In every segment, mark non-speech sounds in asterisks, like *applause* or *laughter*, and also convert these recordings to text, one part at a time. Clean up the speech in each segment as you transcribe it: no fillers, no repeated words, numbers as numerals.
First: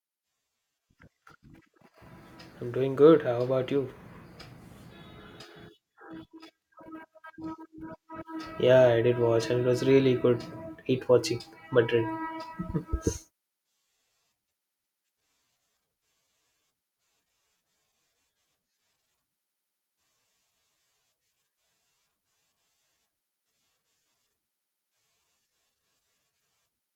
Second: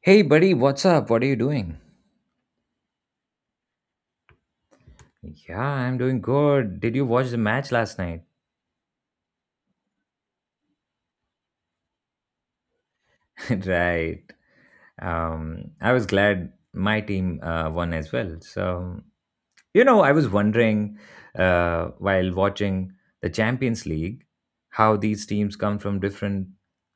Hey, buddy, what's up? What are you doing? I'm doing good. How about you? Yeah, I'm doing good. Did you watch the match last night? Yeah, I did watch and it was really good. Hate watching Madrid. *laughs* Right. I was glad my team won as well. So, you know, I was wondering while watching the Champions League how these teams come from different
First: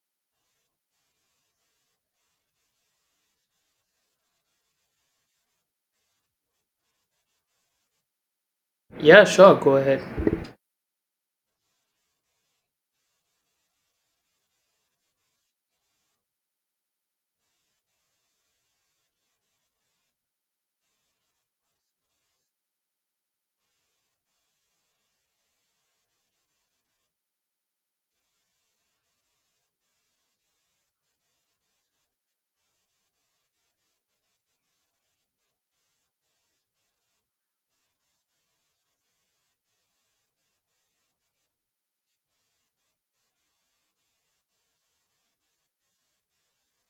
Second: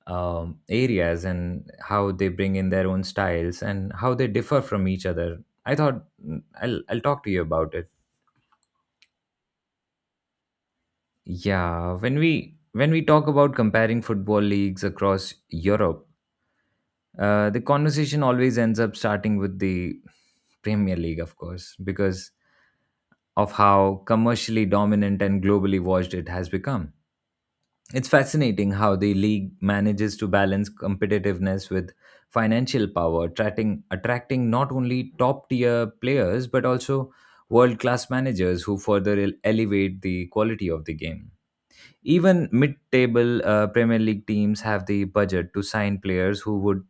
areas and how they bring in their own styles and how they differ from each other. I thought I'll talk to you about it. Yeah, sure. Go ahead. Yeah, when we talk about comparing football leagues across Europe, the conversation always ends up starting with the Premier League, of course, because of how commercially dominant and globally watched it has become. It's fascinating how the league manages to balance competitiveness with financial power, attracting not only top tier players but also world class managers who further elevate the quality of the game. Even mid-table Premier League teams have the budget to sign players who would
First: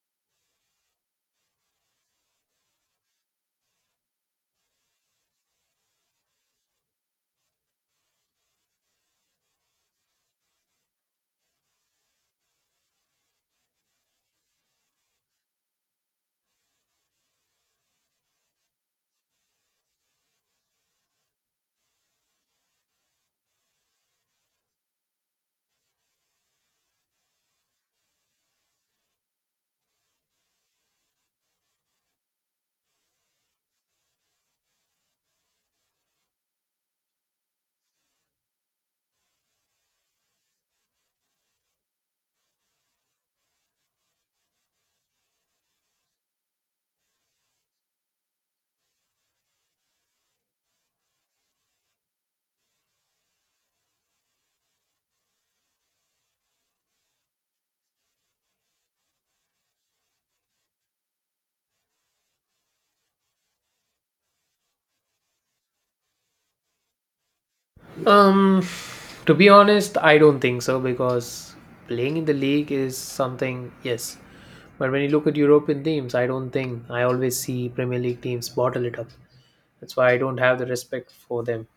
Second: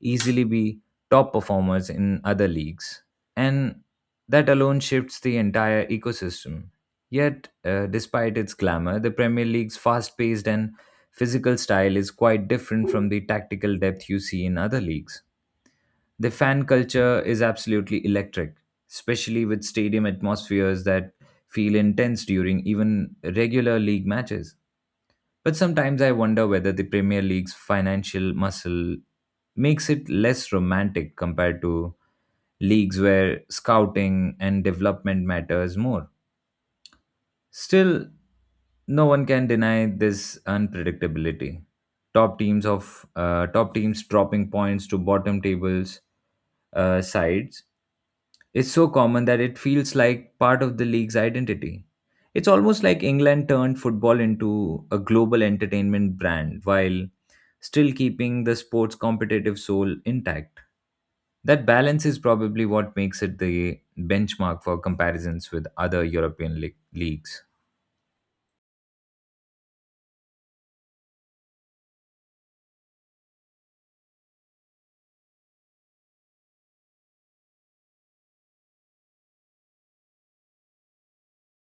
easily be top performers in other leagues, and that alone shifts the entire ecosystem. Yet, despite its glamour, the Premier League's fast-paced and physical style is quite different from the tactical depth you see in other leagues. The fan culture is absolutely electric, especially with stadium atmospheres that feel intense during even regular league matches. But sometimes I wonder whether the Premier League's financial muscle makes it less romantic compared to leagues where scouting and development matters more. Still, no one can deny this unpredictability. Top teams dropping points to bottom tables sides is so common that it feels like part of the league's identity. It's almost like England turned football into a global entertainment brand while still keeping the sport's competitive soul intact. That balance is probably what makes it the benchmark for comparisons with other European leagues. Um, to be honest, I don't think so because playing in the league is something, yes. But when you look at European teams, I don't think I always see Premier League teams bottle it up. That's why I don't have the respect for them.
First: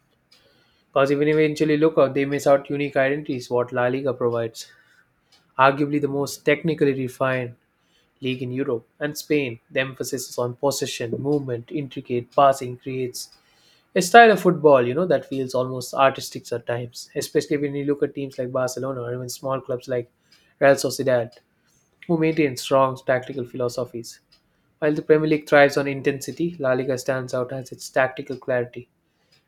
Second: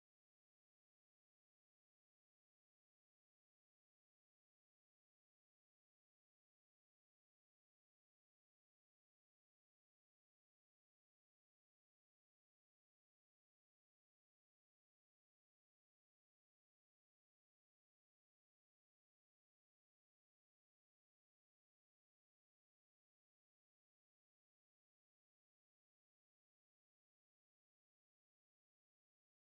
Because even eventually look out, they miss out unique identities what La Liga provides. Arguably the most technically refined league in Europe and Spain, the emphasis is on possession, movement, intricate passing creates a style of football, you know, that feels almost artistic at times, especially when you look at teams like Barcelona or even small clubs like Real Sociedad, who maintain strong tactical philosophies. While the Premier League thrives on intensity, La Liga stands out as its tactical clarity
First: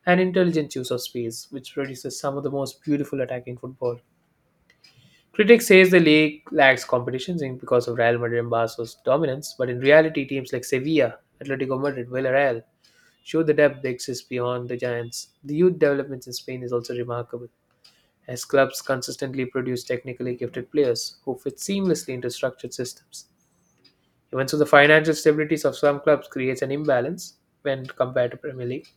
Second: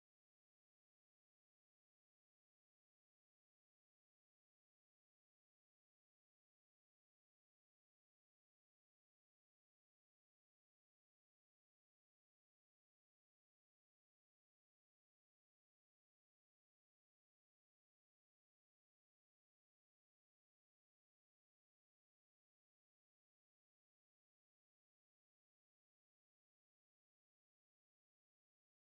and intelligent use of space, which produces some of the most beautiful attacking football. Critics say the league lacks competition because of Real Madrid and Barca's dominance, but in reality, teams like Sevilla, Atletico Madrid, Villarreal show the depth that exists beyond the giants. The youth developments in Spain is also remarkable, as clubs consistently produce technically gifted players who fit seamlessly into structured systems. Even so, the financial stabilities of some clubs creates an imbalance when compared to Premier League.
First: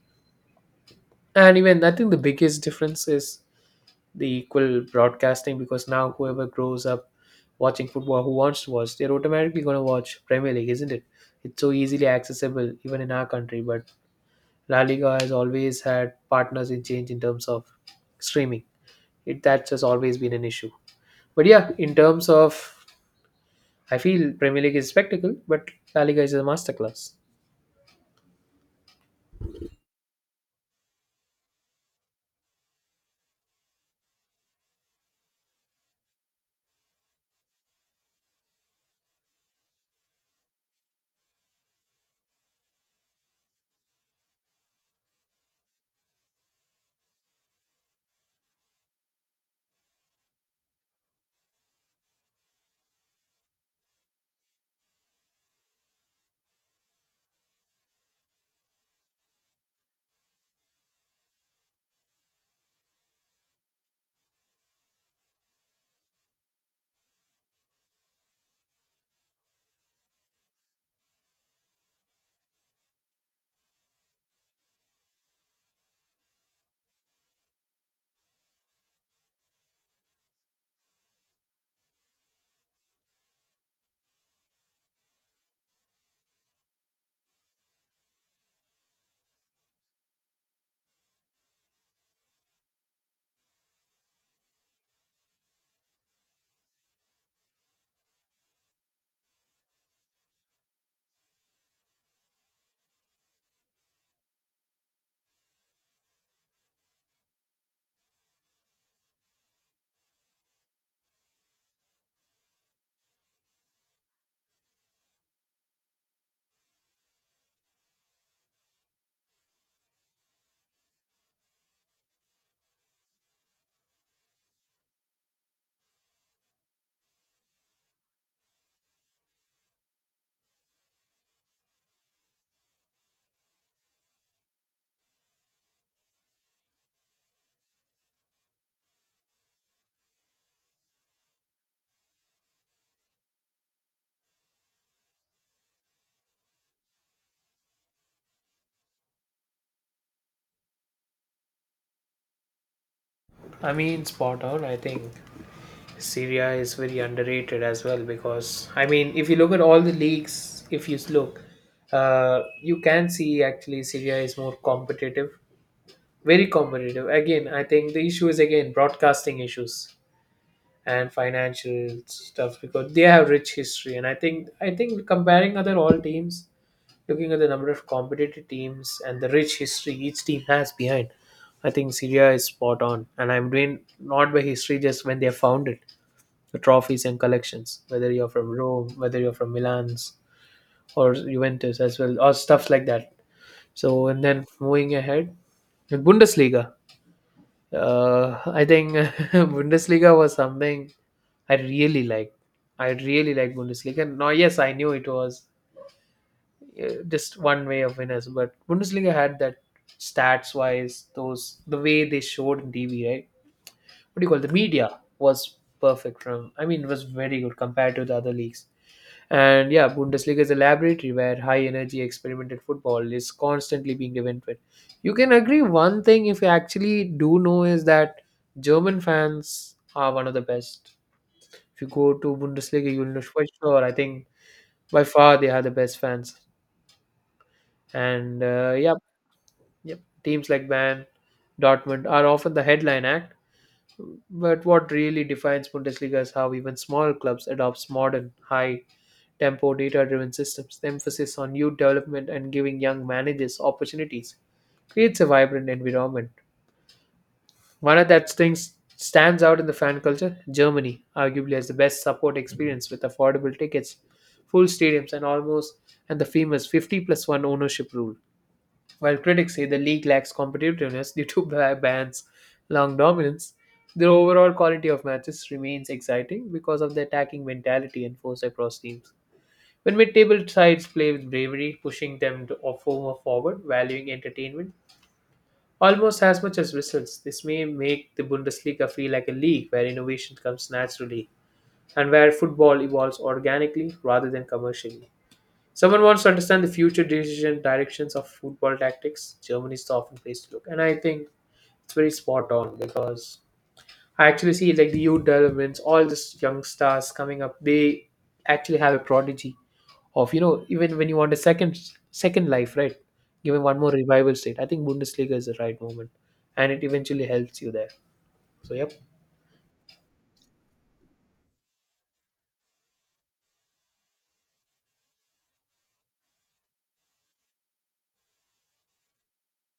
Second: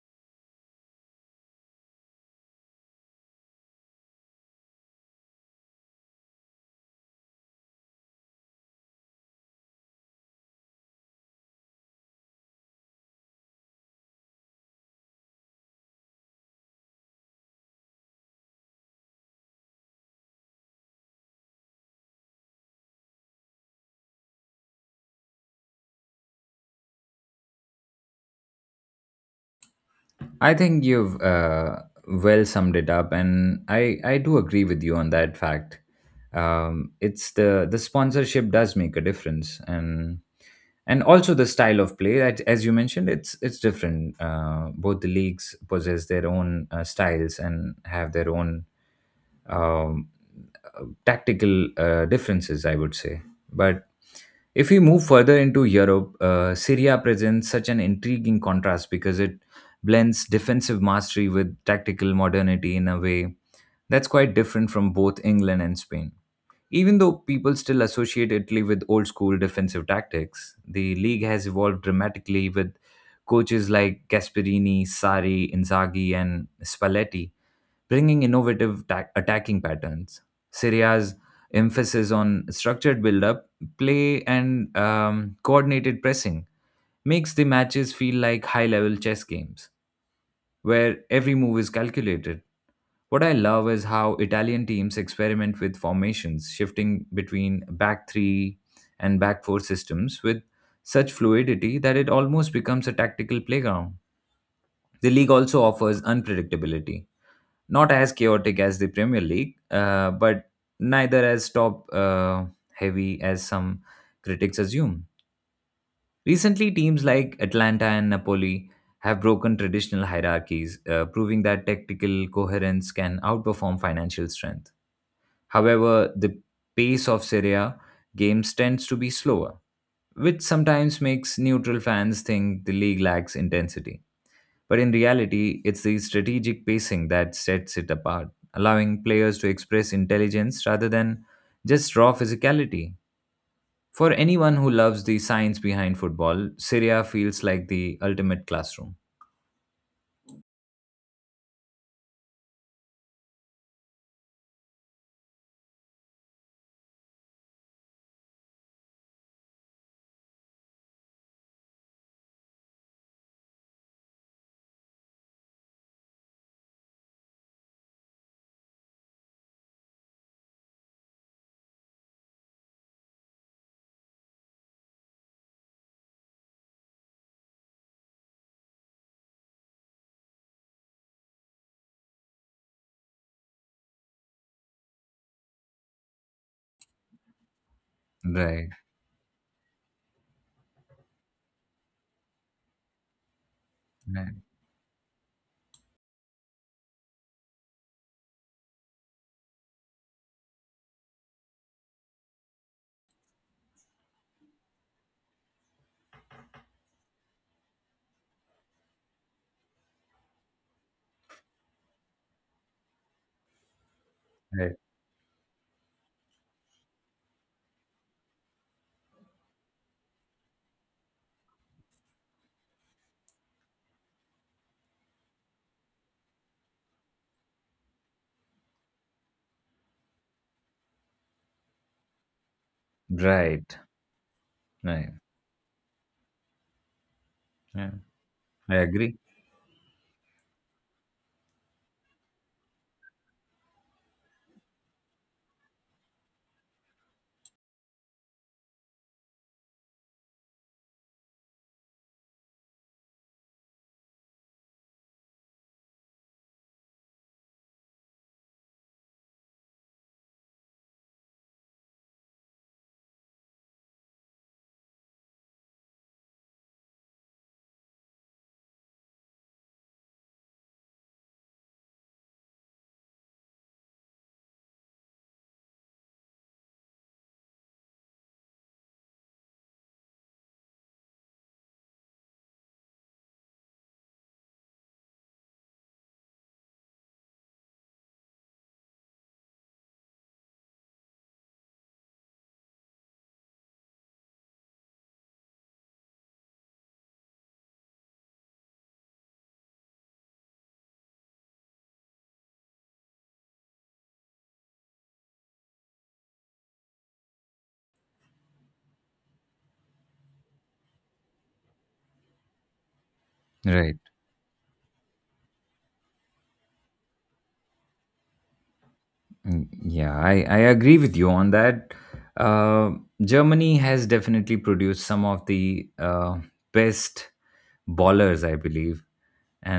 And even I think the biggest difference is the equal broadcasting, because now whoever grows up watching football who wants to watch, they're automatically going to watch Premier League, isn't it? It's so easily accessible even in our country, but La Liga has always had partners in change in terms of streaming. It, that's just always been an issue. But yeah, in terms of, I feel Premier League is spectacle but La Liga is a masterclass. I think you've well summed it up, and I do agree with you on that fact. It's the sponsorship does make a difference, and also the style of play that, as you mentioned, it's different. Both the leagues possess their own styles and have their own um, tactical differences, I would say. But if we move further into Europe, Syria presents such an intriguing contrast because it blends defensive mastery with tactical modernity in a way that's quite different from both England and Spain. Even though people still associate Italy with old school defensive tactics, the league has evolved dramatically with coaches like Gasperini, Sari, Inzaghi, and Spalletti bringing innovative attacking patterns. Syria's emphasis on structured build-up, play, and coordinated pressing makes the matches feel like high-level chess games, where every move is calculated. What I love is how Italian teams experiment with formations, shifting between back three and back four systems with such fluidity that it almost becomes a tactical playground. The league also offers unpredictability, not as chaotic as the Premier League, but neither as top heavy as some critics assume. Recently, teams like Atlanta and Napoli have broken traditional hierarchies, proving that tactical coherence can outperform financial strength. However, the pace of Serie A games tends to be slower, which sometimes makes neutral fans think the league lacks intensity. But in reality, it's the strategic pacing that sets it apart, allowing players to express intelligence rather than just raw physicality. For anyone who loves the science behind football, Syria feels like the ultimate classroom. I mean, spot on. I think Syria is very underrated as well, because I mean, if you look at all the leagues, if you look, you can see actually Syria is more competitive, very competitive. Again, I think the issue is again broadcasting issues and financial stuff because they have rich history, and I think comparing other all teams, looking at the number of competitive teams and the rich history each team has behind, I think Syria is spot on, and I'm doing not by history, just when they are founded, the trophies and collections, whether you're from Right, Rome, whether you're from Milan's or Juventus as well, or stuff like that. So, and right, then moving ahead, the Bundesliga. I think *laughs* Bundesliga was something I really liked. I really liked Bundesliga. Now, yes, I knew it was just one way of winners, but Bundesliga had that, stats wise, those, the way they showed in TV, right? What do you call it? The right, media was perfect from. I mean, it was very good compared to the other leagues. And yeah, Bundesliga is a laboratory where high energy experimental football is constantly being invented. You can agree one thing, if you actually do know, is that German fans are one of the best. If you go to Bundesliga, you'll know for right, sure. I think by right. far they are the best fans. Yeah, And I yeah, agree. yep, teams like Bayern, Dortmund are often the headline act. But what really defines Bundesliga is how even small clubs adopts modern, high tempo data-driven systems. The emphasis on youth development and giving young managers opportunities creates a vibrant environment. One of that things stands out in the fan culture. Germany arguably has the best support experience with affordable tickets, full stadiums, and almost, and the famous 50+1 ownership rule. While critics say the league lacks competitiveness *laughs* due to bans, long dominance, the overall quality of matches remains exciting because of the attacking mentality enforced across teams. When mid-table sides play with bravery, pushing them to or former forward, valuing entertainment almost as much as results, this may make the Bundesliga feel like a league where innovation comes naturally and where football evolves organically rather than commercially. Someone wants to understand the future decision directions of football tactics. Germany is the often place to look, and I think it's very spot on because I actually see like the youth developments, all these young stars coming up. They actually have a prodigy of, you know, even when you want a second life, right? Giving one more Right. revival state, I think Bundesliga is the right moment, and it eventually helps you there. So yep, Mm, yeah, I agree with you on that. Uh, Germany has definitely produced some of the best ballers, I believe.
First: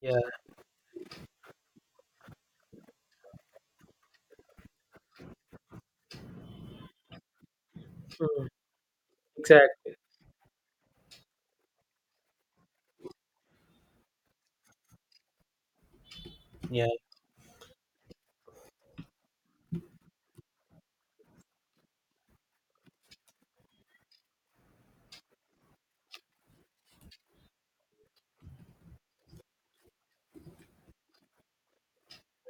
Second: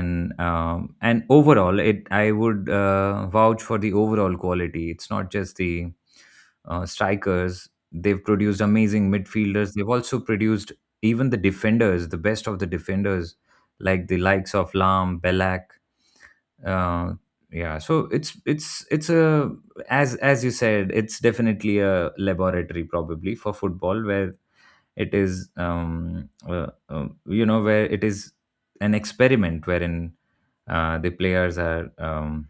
yeah. Overall, it I would vouch for the overall quality. It's not just the strikers they've Hmm. produced, amazing midfielders they've Exactly. also produced, even the defenders, the best of the defenders, like the likes of Lam, Belak, Yeah. uh, yeah. So it's a, as you said, it's definitely a laboratory probably for football, where it is, you know, where it is an experiment wherein the players are, um,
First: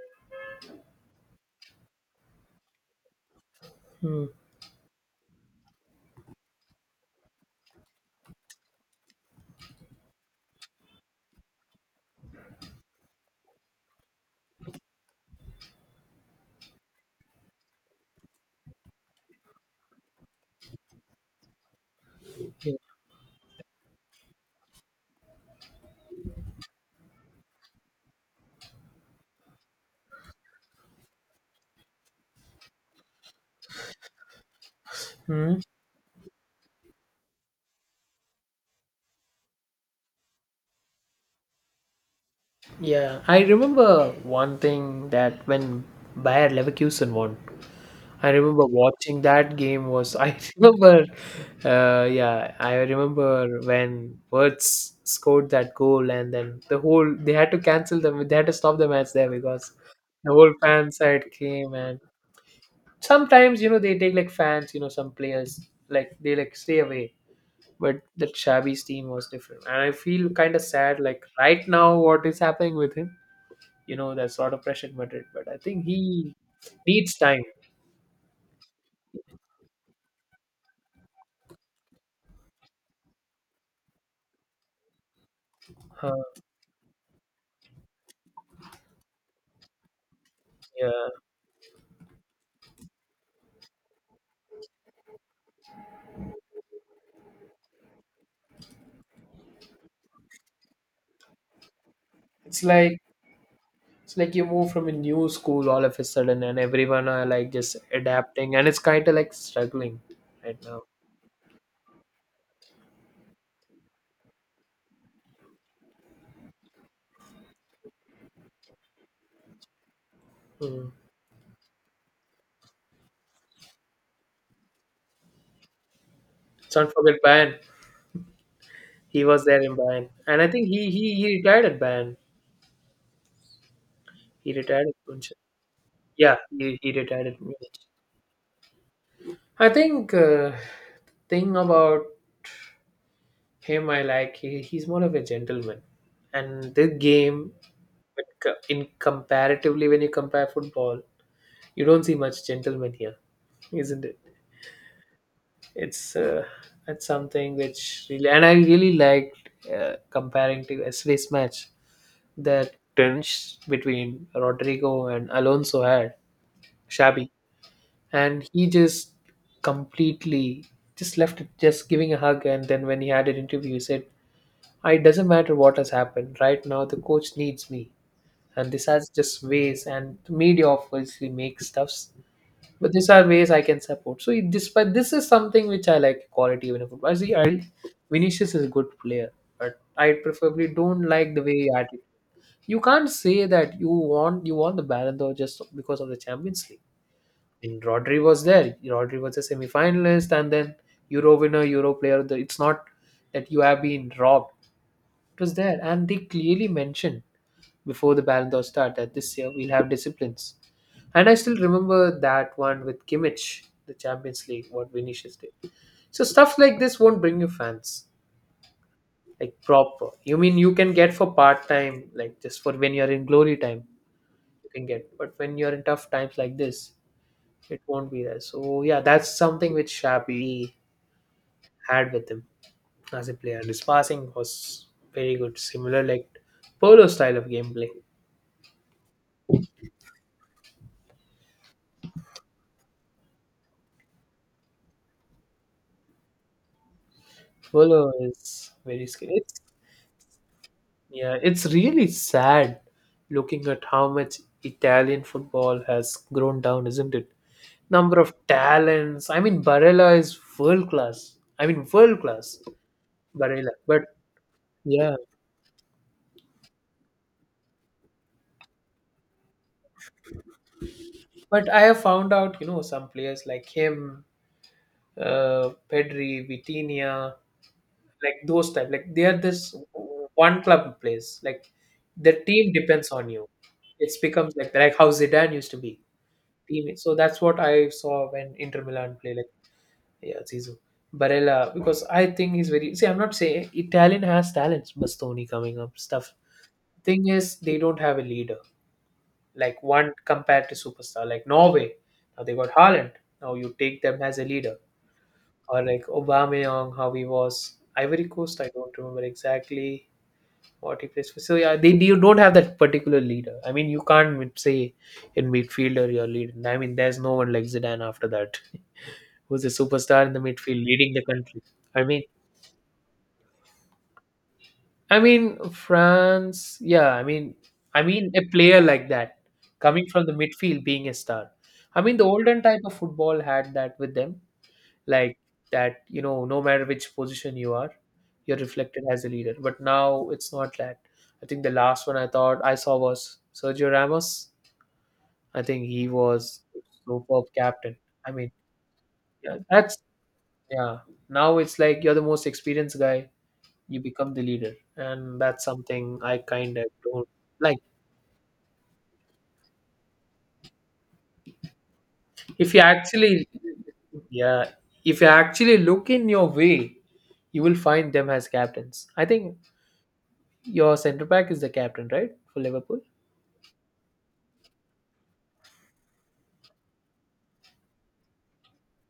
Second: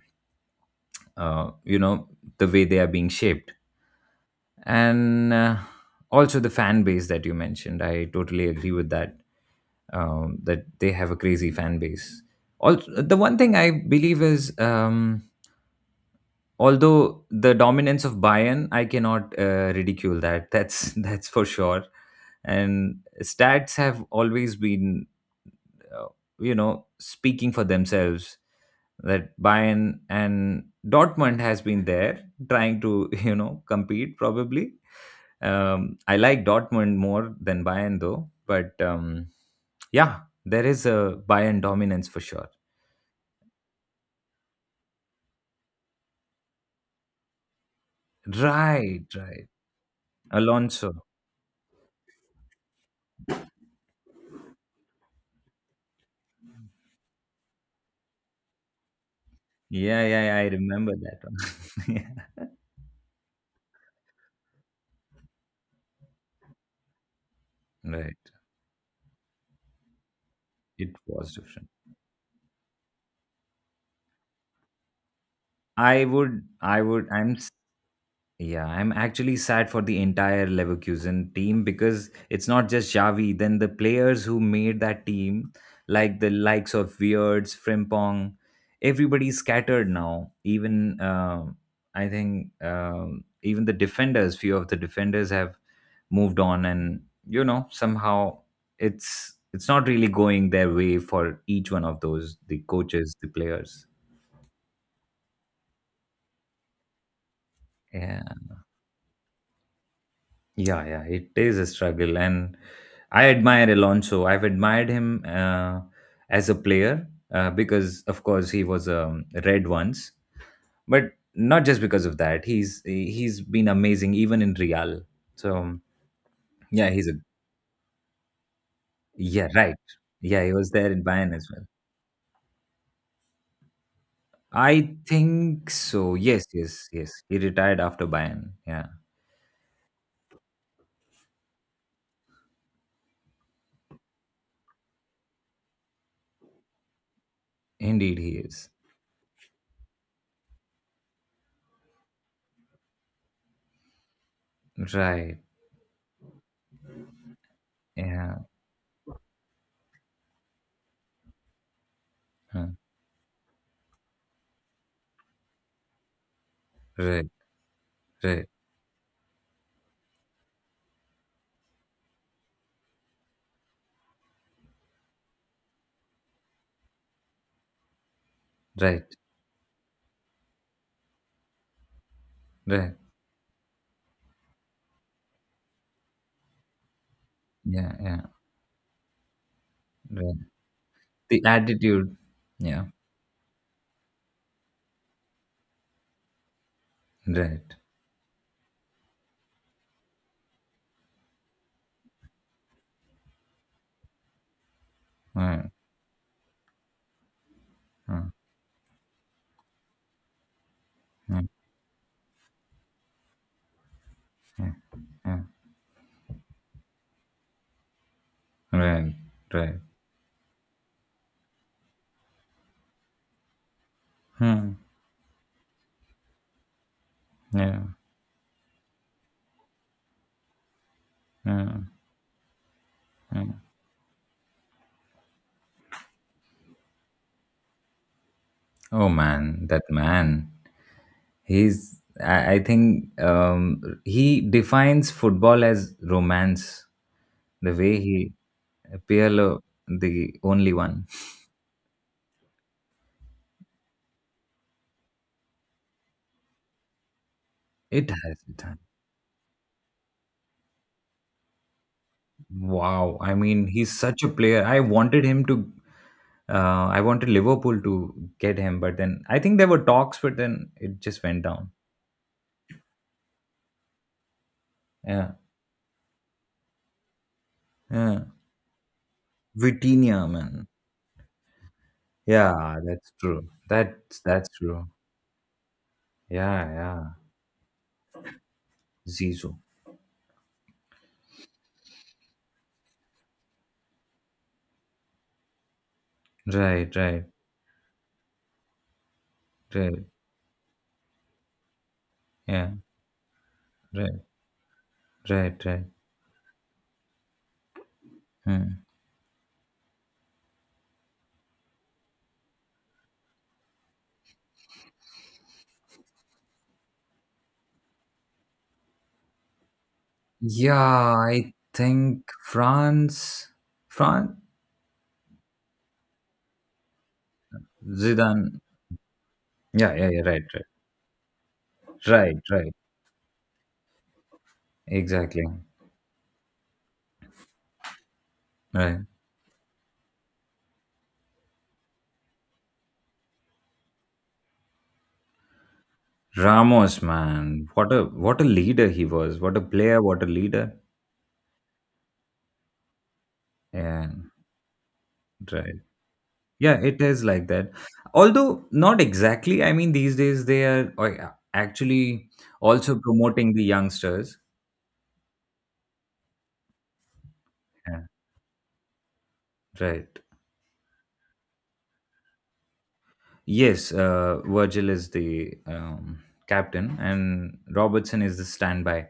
uh, you know, the way they are being shaped. Hmm. And also the fan base that you mentioned, I totally agree with that. That they have a crazy fan base. Also, the one thing I believe is, although the dominance of Bayern, I cannot ridicule that. That's *laughs* that's for sure. Yeah. And stats have always been, uh, you know, speaking for themselves, that Bayern and Dortmund has been there, trying to *laughs* you know, compete probably. Hmm. I like Dortmund more than Bayern, though, but yeah, there is a Bayern dominance for sure. Yeah. I remember one thing, that when Bayer Leverkusen won, I remember Right, watching that right. game was I *laughs* remember, Alonso. Yeah, I remember when Wirtz scored that goal, and then the whole, they had to cancel them, they had to stop the match there, because Yeah, yeah, the yeah. I whole fan remember that side came. And one. *laughs* sometimes you know they take like fans, you know, some players, like they like stay away. Yeah. But Right. the Shabby's team was different. And I feel kinda It sad like was right different. now what is happening with him. You know, there's a lot of pressure in Madrid, but I think I he would, I would. needs I'm time. Yeah, I'm actually sad for the entire Leverkusen team, because it's not just Xavi, then the players who made that team, Uh, like the likes of Weirds, Frimpong, everybody's scattered now. yeah. Even I think even the defenders, few of the defenders have moved on, and you know somehow it's not really going their way, for each one of those, the It's like, coaches, the players. it's like you move from a new school all of a sudden, and everyone are like just Yeah. adapting, and it's kind of like struggling right now. Yeah, yeah, it is a struggle, and I admire Alonso. I've admired him, as a player, because, of course, he was, red once, Mm. but not just because of that. He's been amazing even in Real. So yeah, Don't he's a, forget Bayern. He was yeah, there right. in Bayern, and Yeah, I he think was he there in he, Bayern he as retired well. at Bayern. He retired at I Munchen. think so. Yeah, Yes, he, yes, he yes. retired He at retired Munich. after Bayern. Yeah, I think thing about him, I like he's more of a gentleman, and this game, indeed, he is. in comparatively when you compare football, you don't see much gentleman here, isn't it? Right. it's uh, it's something which really, Yeah. and I really liked comparing to yesterday's match, uh, that tension between Rodrigo and Alonso had Right. Shabby, Right. and he just completely just left it, just giving a hug. And then when he had an interview he said it doesn't matter what has happened right now, the coach needs me, and this has Right. just ways, and media obviously makes stuffs, but Right. these are ways I can support. This, but this is something which I like quality even in football. See, I Yeah. Yeah. Vinicius is a good player, but I Right. preferably don't like the The way he acted. attitude. You Yeah. can't say that you won the Ballon d'Or just because of the Champions League. Right. And Rodri was there. Rodri was a semi-finalist and then Euro winner, Euro player. It's not that you have been robbed. It was Right. there, and they clearly mentioned before the Mm, Ballon d'Or started this year, we'll have disciplines. And I mm, still remember that one with Kimmich, the Champions League, mm, what Vinicius mm. did. So stuff like this won't bring you fans, Right. like Right. proper. You mean you can get for part time, like just for when you're in glory time, you Hmm. can get. But when you're in tough times like this, it Yeah. won't be there. So yeah, that's something which Shabby Mm, had with him as a mm. player. And his passing was very good, similar like Polo's style of gameplay. Oh man, that man. He's. I think he defines football as romance. The way Polo he, is very skilled. It's Pirlo, the only one. Yeah, it's really sad looking at how much Italian football has grown down, isn't it? It Number of has. It has. talents. I mean, Barella is world class. I mean, world class, Wow. I mean, Barella. he's But such a player. I yeah, wanted him to, I wanted Liverpool to get him, but then I think there were talks, but then it just went but down. I have found out, you know, some players like him, Yeah. Pedri, Vitinha, Yeah. like those type. Like they are this Vitinha, one man. club players. Like the team Yeah, depends that's on you. true. It's That's becomes like true. like how Zidane used to be, Yeah, teammate. yeah. So that's what I saw when Inter Milan play like, Zizou. yeah, Zizou, Barella, because I think he's very, see I'm not saying Italian has talents, Bastoni coming up stuff. Right, right, Thing is they don't have a leader, like right. one compared to superstar like Norway, now they got Yeah, Haaland, now you take right, them as a leader. right, Or right. like Aubameyang, how he was Ivory Coast, I Hmm. don't remember exactly what he plays for. So yeah, they, you don't have that particular leader. I mean you can't say in midfielder your leader. I mean there's no one like Zidane after that who's a superstar in the midfield leading Yeah, the I country. I mean, think France, France, I mean France. Yeah, I mean a Zidane. player like that Yeah, coming yeah, yeah. from the Right, right, midfield being a star. I mean, the right, olden right. type of football had that with them, like Exactly. that. You know, no matter which position you are, you're Right. reflected as a leader. But now it's not that. I think the last one I thought I saw was Sergio Ramos. I think he was Ramos, superb man, captain. I what a mean, leader he was. What yeah, a that's, player, what a leader. yeah. Now it's like you're the most experienced guy, you Yeah, become the leader, and that's right. something I kind Yeah, of it is don't like that. like. Although not exactly. I mean, these days they are actually If you also actually promoting the youngsters. Yeah, if you actually look in your way, you will Yeah, find them as captains, I think. right. Your center back is the captain, right, for Liverpool? Yes, Virgil is the captain, and Robertson is the standby.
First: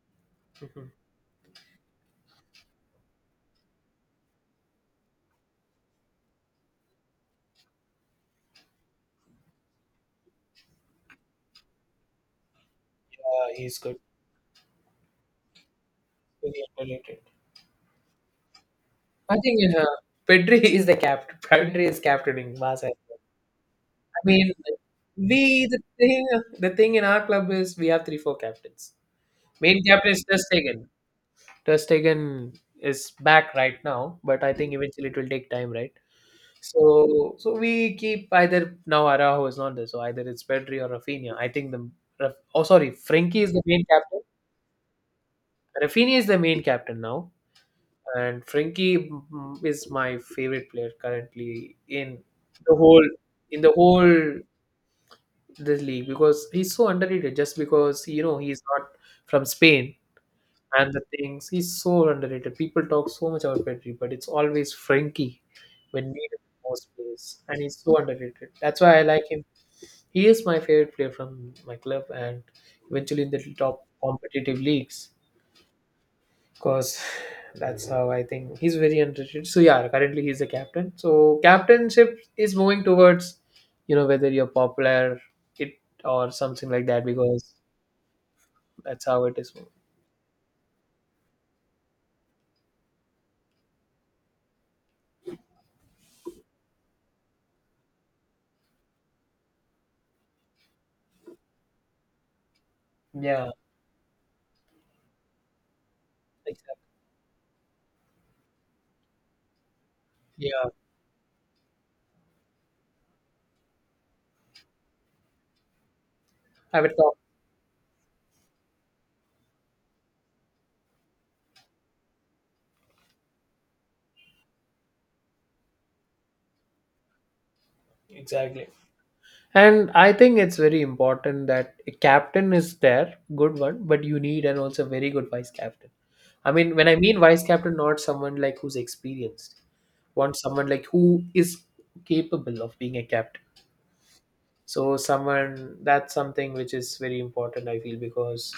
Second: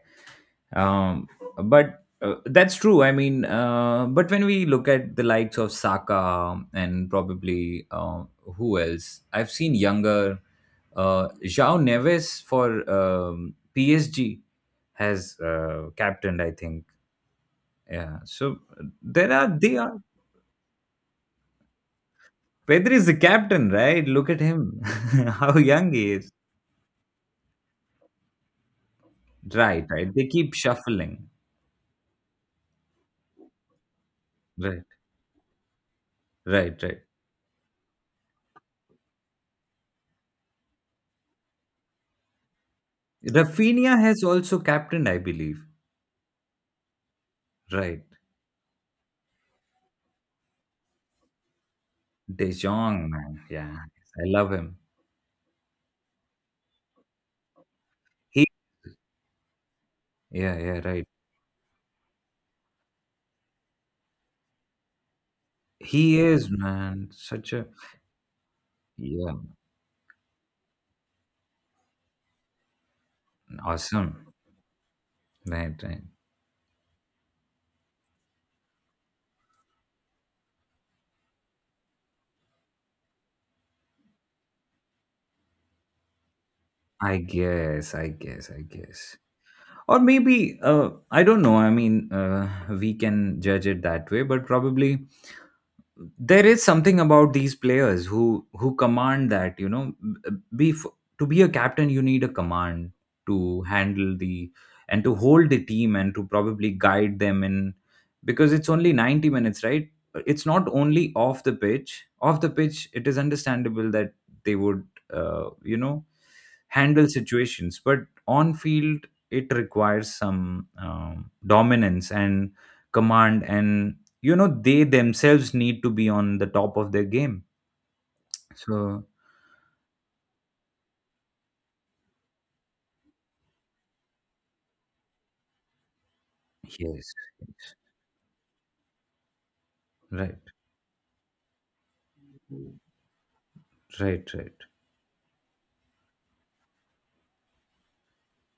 Mhm. Um, but that's true. I mean, but when we look at the likes of Saka and probably, who else, I've seen younger João Neves for Yeah, he's good. PSG has captained, I Very think. underrated. Yeah. So there, I are think they are, Pedri *laughs* is the captain. Pedri is captaining Barca. Pedri is the captain, right? I Look at mean, him, *laughs* we how the young he thing is. the thing in our club is we have three four captains. Main Right, captain right. is They just keep taken, shuffling. Ter Stegen is back right now, but I think Right, eventually it will take time, right? right, right. So we keep, either now Araujo is not there, so either it's Pedri or Rafinha. I think oh, sorry, Frankie is the main Rafinha captain. has also captained, I believe. Rafinha is the main captain now, Right. and Frankie is my favorite player currently De the whole Jong, man. in the Yeah, I whole love him. this league because he's so underrated. Just because, you know, He, he's not from Spain, yeah, yeah, and the right. things. He's so underrated. People talk so much about Petri, but it's always Frankie when He needed is, the most man, plays, such and a, he's so underrated. That's why I like yeah, him. He is my favorite player from my club, and eventually in the top awesome. competitive leagues. Right, right. Because that's how I think, he's very underrated. So yeah, currently he's the captain. So captainship is moving towards, you know, whether you're popular, it or something like that. I Because guess, I guess, I that's guess. how it is moving. Or maybe, I don't know. I mean, we can judge it that way, but probably there is something about these players who command that, you know, be to be a captain, you need a command Yeah, to handle the and to hold the team and to probably exactly. guide them in, because it's only 90 minutes, right? It's not Yeah, only off the pitch. It is understandable that they would, you know, I would handle talk. situations, but on field it requires some dominance and command, and you know they themselves need to be on the top of their game. Exactly. So And I think it's very important that a captain is there, good one, but you need and also very good vice captain. I mean, when I yes, mean vice yes. captain, not someone like who's experienced, want Right, someone like who is capable of being a captain. right, right, So someone, that's something which is very important, I feel, because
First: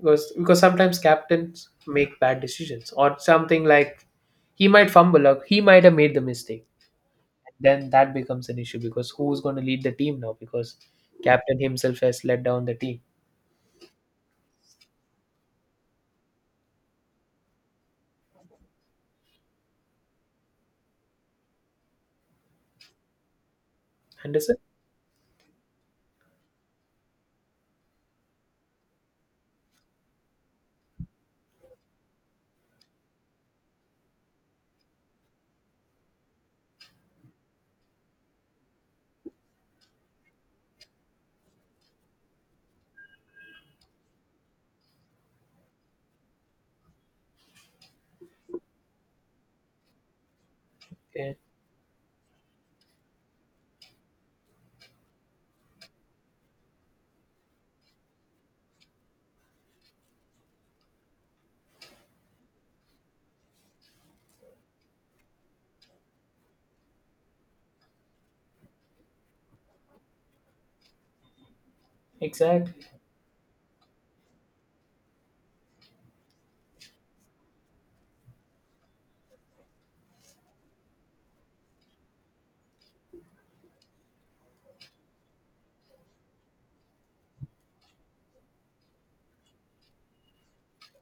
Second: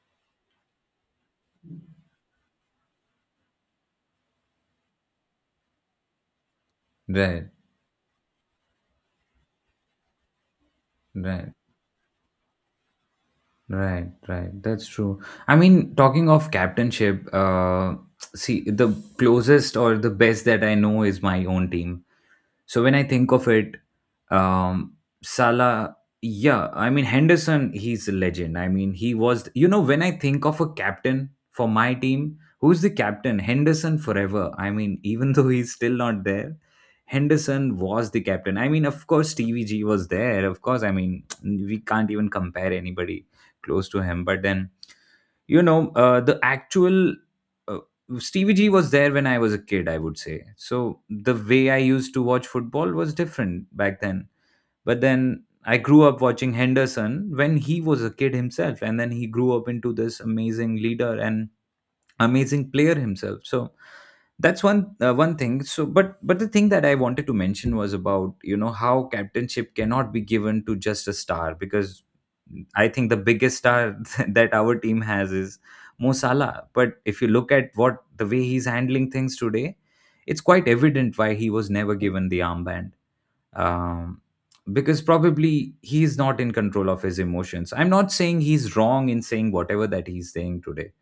because sometimes captains make bad decisions or something, like, he might fumble or he might have made the mistake, right, then that becomes an issue because who's going to lead the team now, because right, captain himself has let down the team. right, right, that's true. I mean, talking of captainship, see the closest or the best that I know is my own team. So when I think of it, Anderson. um, Salah, yeah, I mean Henderson, he's a legend. I mean he was, you know, when I think of a captain for my team, who's the captain? Henderson forever. I mean, *laughs* even though he's still not there, Henderson was the captain. I mean, of course, TVG was there. Of course, I mean *tsk* we can't even compare anybody close to him. But then, you know, the actual, uh, Stevie G was there when I was a kid, I would say. So the Okay. way I used to watch football was different back then. But then I grew up watching Henderson when he was a kid himself, and then he grew up into this amazing leader and amazing player himself. So that's one thing, but the thing that I wanted to mention was about how captainship cannot be given to just a star, because Exactly. I think the biggest star *laughs* that our team has is Mo Salah. But if you look at what the way he's handling things today, it's quite evident why he was never given the armband, um, because probably he's not in control of his emotions. I'm not saying he's wrong in saying whatever that he's saying today.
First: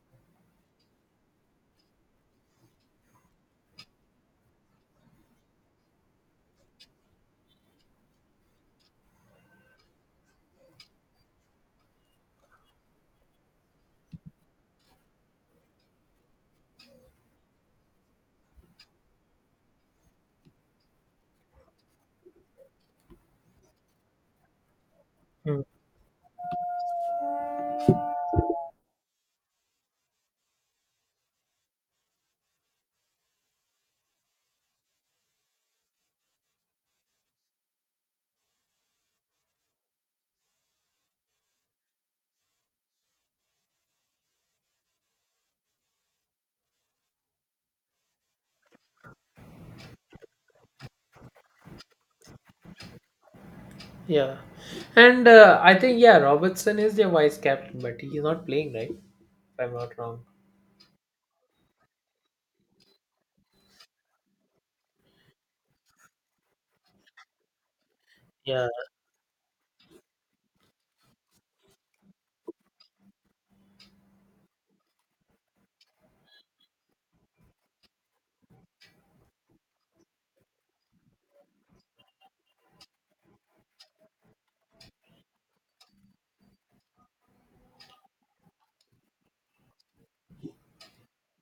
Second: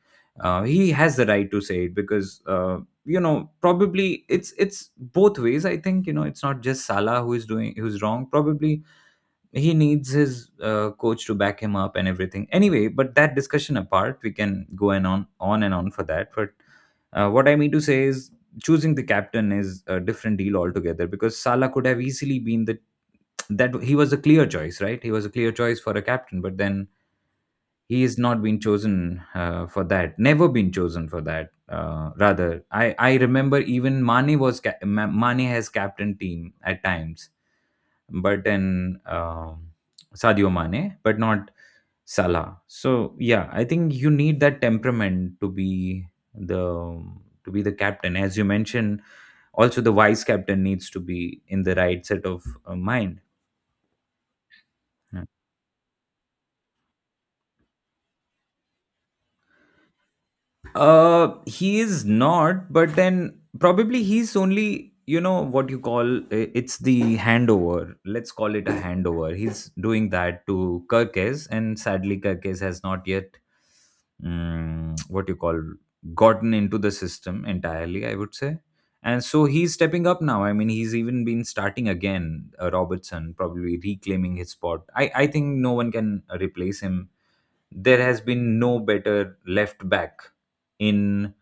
He has the right to say it because probably it's both ways. I think, it's not just Salah who is doing who's wrong. Probably he needs his coach to back him up and everything. Anyway, but that discussion apart, we can go and on and on for that. But what I mean to say is, choosing the captain is a different deal altogether because Salah could have easily been the that he was a clear choice, right? He was a clear Hmm. choice for a captain, but then he is not been chosen for that. Never been chosen for that. Rather, I remember even Mane was ca- Ma- Mane has captain team at times, but then Sadio Mane, but not Salah. So yeah, I think you need that temperament to be the the captain, as you mentioned. Also, the vice captain needs to be in the right set of mind. Yeah, and I think, yeah, Robertson is their vice captain, but he's not playing right, if I'm not wrong. He is not, but then probably he's only, what you call it's the handover. Let's call Yeah, it a handover. He's doing that to Kirkes, and sadly, Kirkes has not yet, what you call, gotten into the system entirely, I would say. And so he's stepping up now. I mean, he's even been starting again, Robertson, probably reclaiming his spot. I think no one can replace him. There has been no better left back in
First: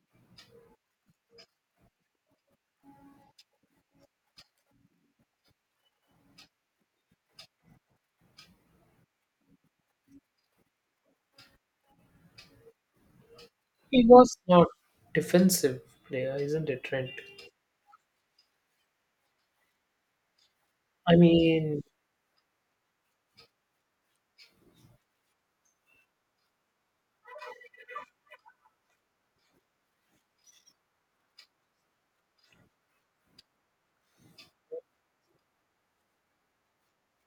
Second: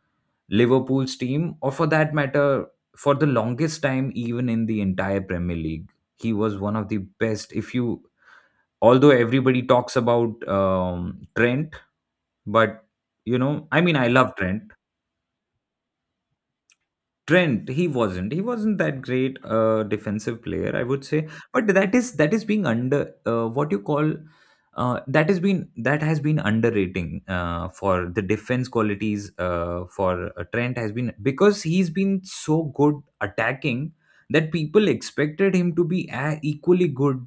Liverpool's team, or for that matter, for the longest time, even in the entire Premier League. He was one of the best. If you, although everybody talks about Trent, but I mean, he I love was not defensive player, isn't it, Trent? Trent, he wasn't. He wasn't that great defensive player, I would I say. But mean, that is being under what you call that has been underrating for the defense qualities for Trent has been because he's been so good attacking that people expected him to be equally good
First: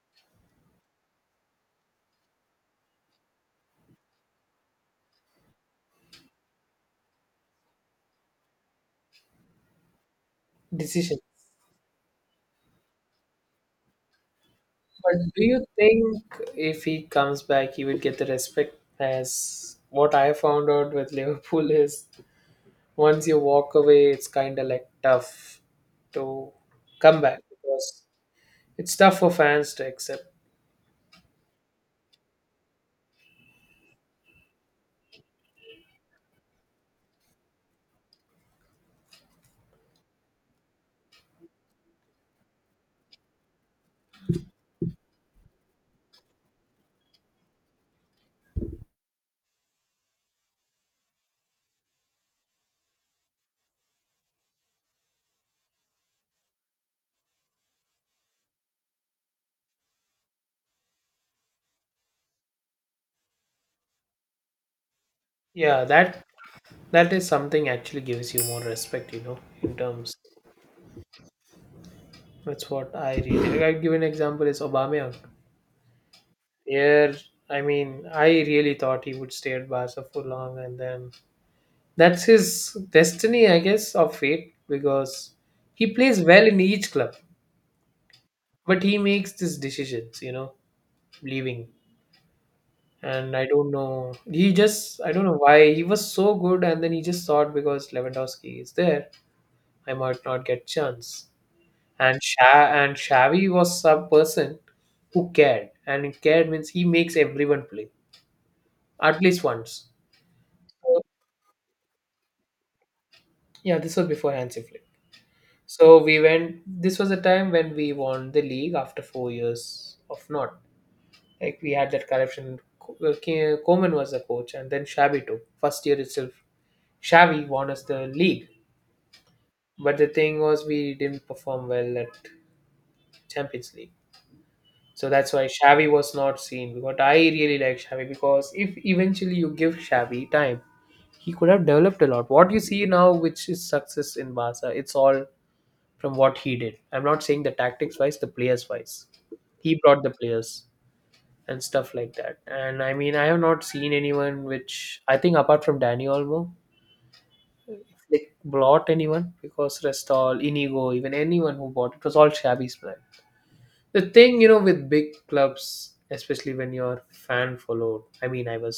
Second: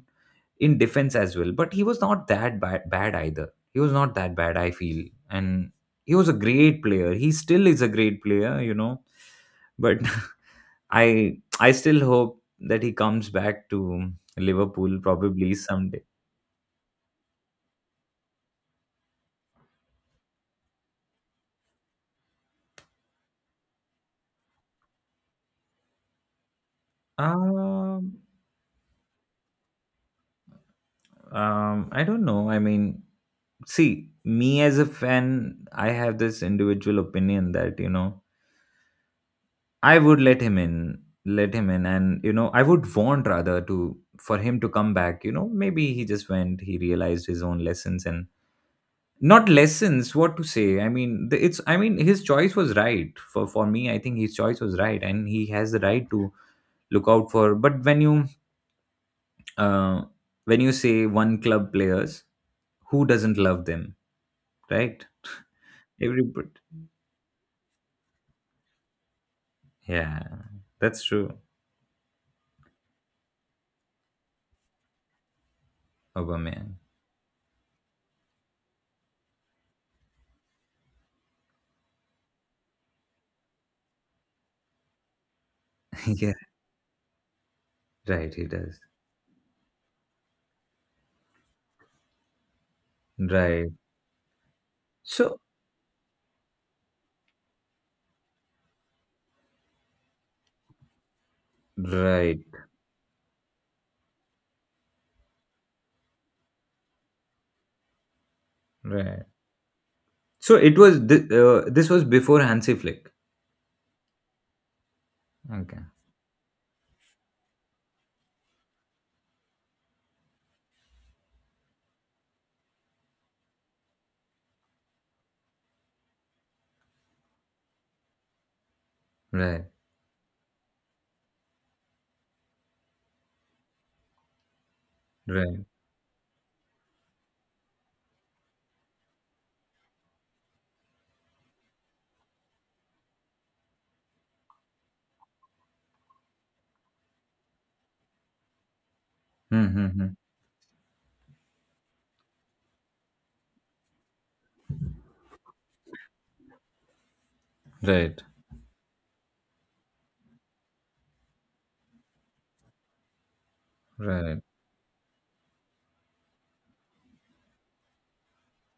in defense as well. But he was not bad either. He was not that bad, I feel, and he was a great player. He still is a great player, but decision. I still hope that he comes back to Liverpool But do probably you someday. think if he comes back, he will get the respect? As what I found out with Liverpool is, once you walk away, it's kind of like tough to come back, because Um, it's tough for fans to accept. I don't know. I mean, see, me as a fan, I have this individual opinion that, I would let him in, and, I would want rather to for him to come back. You know, maybe he just went, he realized his own lessons and not lessons what to say. I mean, his choice was right. For me I think his choice was right, and he has the right to look out for. But uh, when you say one club players, who doesn't love them, right? Yeah, that, Everybody. that is something actually gives you more respect, you know, in terms. Yeah, that's true. That's what I really like. I give an example is Aubameyang. Aubameyang. Here, I mean, I really thought he would stay at Barca for long, and then that's his destiny, I guess, or fate, because he *laughs* plays Yeah, well in each club, right, he does. but he makes these decisions, you know, leaving, and I don't Right. know. He just, I don't know So, why he was so good, and then he just thought, because Lewandowski is there, I might not get chance. And right, Sha and Xavi was some person who cared, and cared means he makes everyone play at right. least once. So it was So, this was before Hansi Flick. yeah, this was before Hansi Flick. Okay. So we went. This was a time when we won the league after 4 years of not. Like we had that corruption. Koeman was the coach, and then Xavi took first year itself. Xavi won us the league. Right. But the thing was, we didn't perform well at Champions League. So that's why Right. Xavi was not seen. But I really like Xavi, because if eventually you give Xavi time, he could have developed a lot. What you see now, which is success in Barca, it's all from what he did. I'm not saying the tactics wise, the players wise. He brought the Mm-hmm. players and stuff like that. And I mean, I have not seen anyone which I think apart from Danny Olmo, Right. like brought anyone, because rest all Inigo, even anyone who bought it was all Xavi's plan. The thing, Right. you know, with big clubs, especially when you're fan followed, I mean, I was,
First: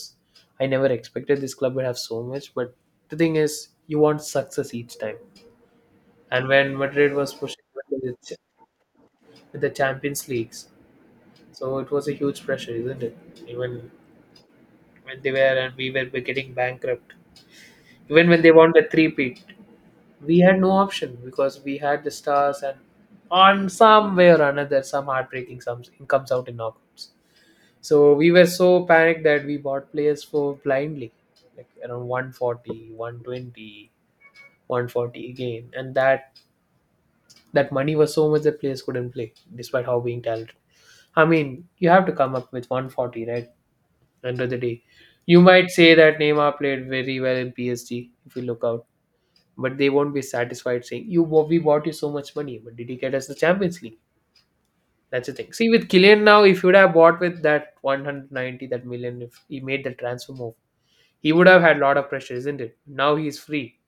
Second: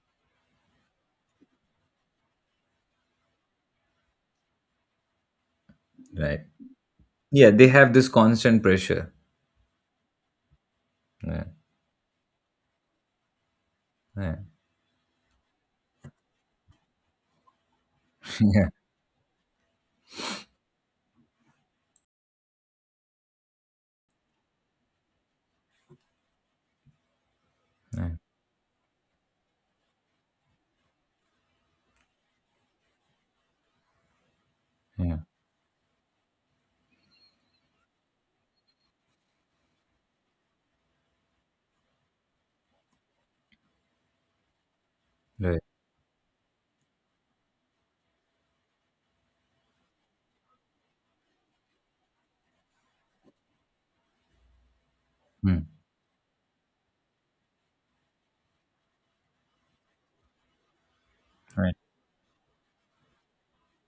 I never expected this club would have so much, but the thing is, you want success each time. Right. And when Madrid was Yeah, they pushing have with this the constant pressure. with the champions leagues, Yeah. so it was a huge pressure, isn't it, even Yeah. when they were and we were getting bankrupt, even *laughs* when they Yeah. won the three peat, we had no option because we had the stars and, on some way or another, some heartbreaking, some comes out in knockouts. So Yeah, we were so panicked that we bought players for blindly, like around 140, 120, one yeah. forty again, and that money was so much that players couldn't play despite how being talented. I mean, you have to come up with 140, right? End of the day, you Right. might say that Neymar played very well in PSG if you look out, but they won't be satisfied saying, you, we bought you so much money, but did you get us the Champions League? That's the thing. Mm. See, with Killian now, if you would have bought with that 190, that million, if he made the transfer move, he would have Right. had a lot of pressure, isn't it? Now he's free,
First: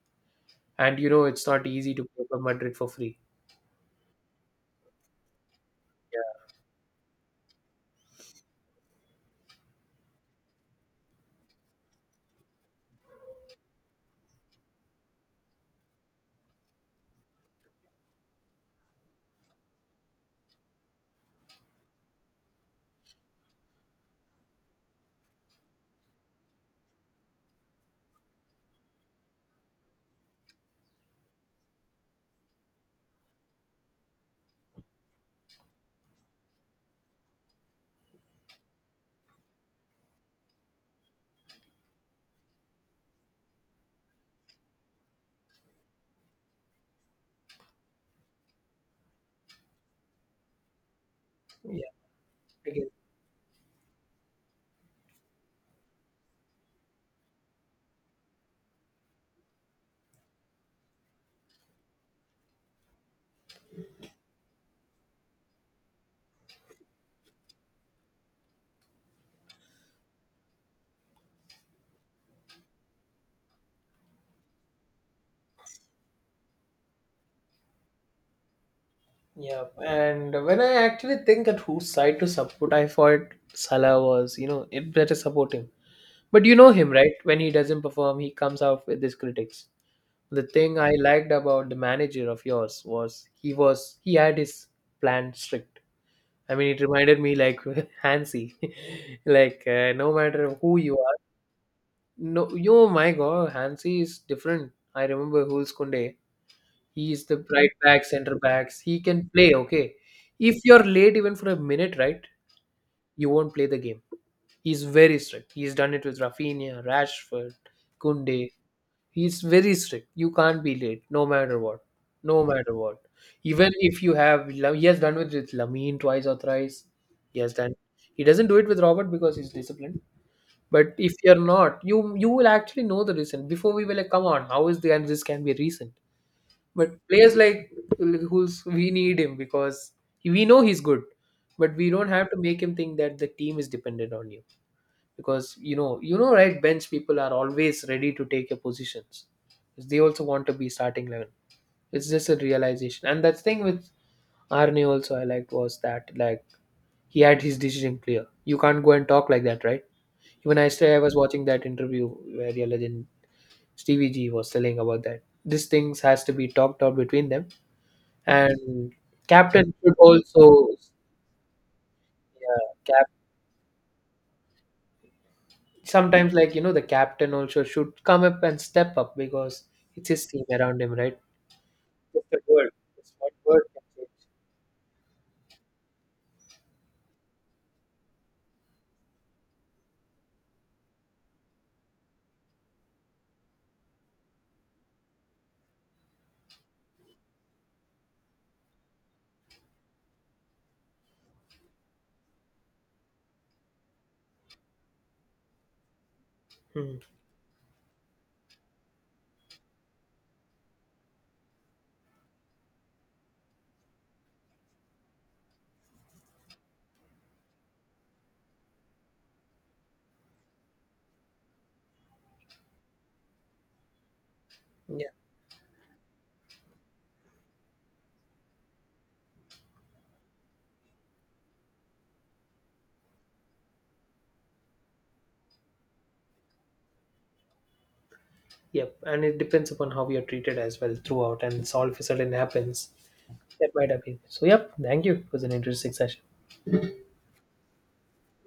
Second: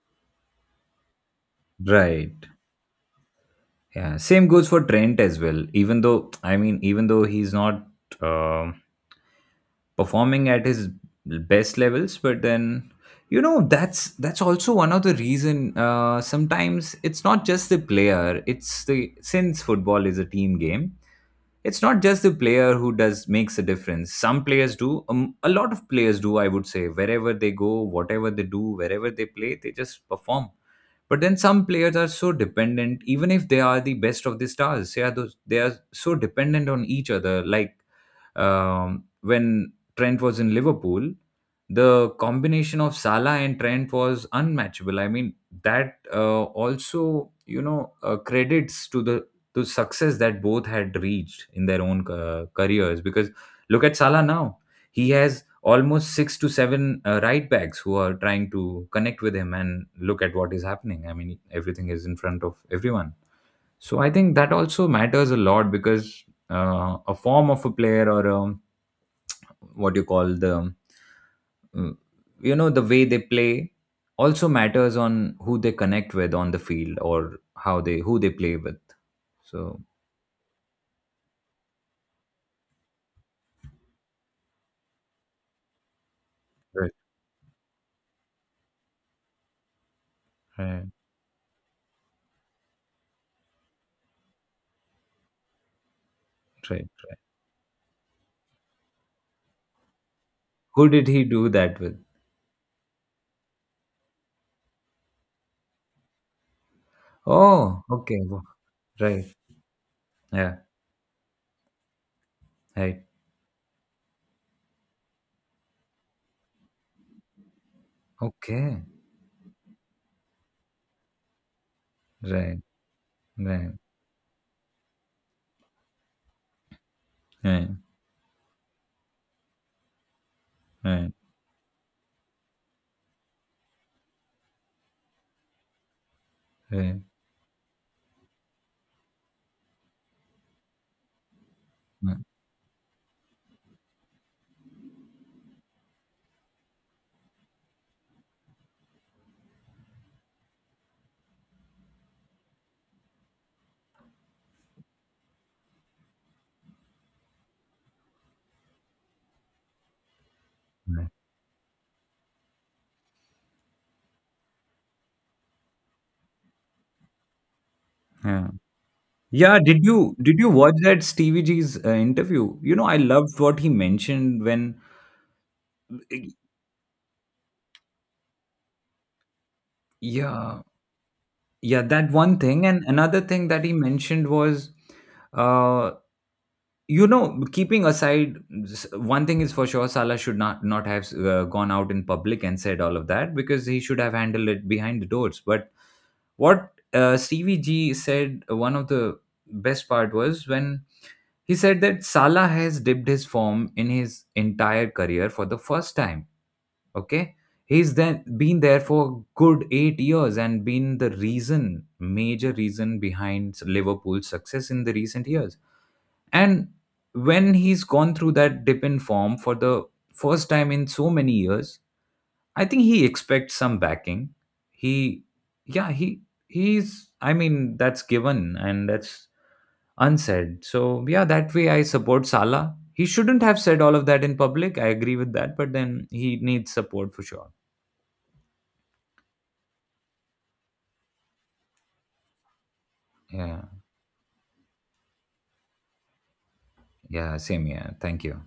and you know it's not easy to play for Right. Madrid for free. Yeah, same goes for Trent as well. Even though, Yeah, I mean, even though he's not uh, performing at his best levels, but then that's also one of the reason. Sometimes it's not just the player; it's the, since football is a team game, it's not just the player who does makes a difference. Some players do, a lot of players do, I would say, wherever they go, whatever they do, wherever they play, they just perform. But then some players are so dependent, even if they are the best of the stars they are, they are so dependent on each other. Like when Trent was in Liverpool, the combination of Salah and Trent was unmatchable. I mean, that also, credits to the success that both had reached in their own I get- careers. Because look at Salah now, he has almost six to seven right backs who are trying to connect with him, and look at what is happening. I mean, everything is in front of everyone. So I think that also matters a lot because a form of a player or a, what you call the, mm, you know, the way they play also matters on who they connect with on the field, or how they who they play with. yeah. So And when I actually think at whose side to support, I thought Salah was, you know, it better support him. But you know him, right? When he doesn't perform, he comes out with his critics. The thing right, I liked about the manager of yours was, he had his plan strict. I mean, it right, right. reminded me like *laughs* Hansi, *laughs* like, no matter who Who you. did he do that with? No, yo, my God, Hansi is different. I remember Jules Kunde. He is the right Oh, back, okay. center backs. He can Right. play. Okay, if Yeah. you're late even for a minute, right, Right. you won't play the game. He's very strict. He's done it with Rafinha, Rashford, Kunde. Okay. He's very strict. You can't be late, no matter what. No Right. matter what. Right. Even if you have, he has done it with Lamine twice or thrice. He has Right. done. He doesn't do it with Robert because he's disciplined. But Right. if you're not, you will actually know the reason. Before we were like, come on, how is the, and this can be recent? But Right. players like, who's, we need him because we know he's good, but we don't Right. have to make him think that the team is dependent on you, because you know, right, bench people are always ready to take your positions. They also want to be starting 11. It's just a realization, and that thing with Arne also I liked was that, like, he had his decision clear. You can't go and talk like that, right? Even yesterday, I Right. was watching that interview where your legend Stevie G was telling about that. These things has to be talked out between them, Yeah. and Yeah. captain Did should you did you also, watch that Stevie G's interview? yeah, You know, I cap. loved what he mentioned when. Sometimes, like, you know, the captain also should come up and step up, because it's his team Yeah. around him, right? Yeah. That Just one a thing, word, and just another one thing word that he can change. mentioned was, uh, you know, keeping aside, one thing is for sure, Salah should not have gone out in public and said all of that. Because he should have handled it behind the doors. But what Stevie G said, one of the best part was when he said that Salah has dipped his form in his entire career for the first time. Hmm. Okay, he's then been there for a good 8 years and been the reason, major reason behind Liverpool's success in the recent years. And when he's gone through that dip in form for the first time in so many years, I think he expects some backing. Yeah. He, yeah, he's, I mean, that's given and that's unsaid. So yeah, that way I support Salah. He shouldn't have said all of that in public. I agree with that, but then he needs support for sure. Yep. And it depends upon how we are treated as well throughout, and it's all of a sudden happens. Yeah, That might have been. So, yep. Thank you. It was an interesting session. yeah, same. Yeah, thank you.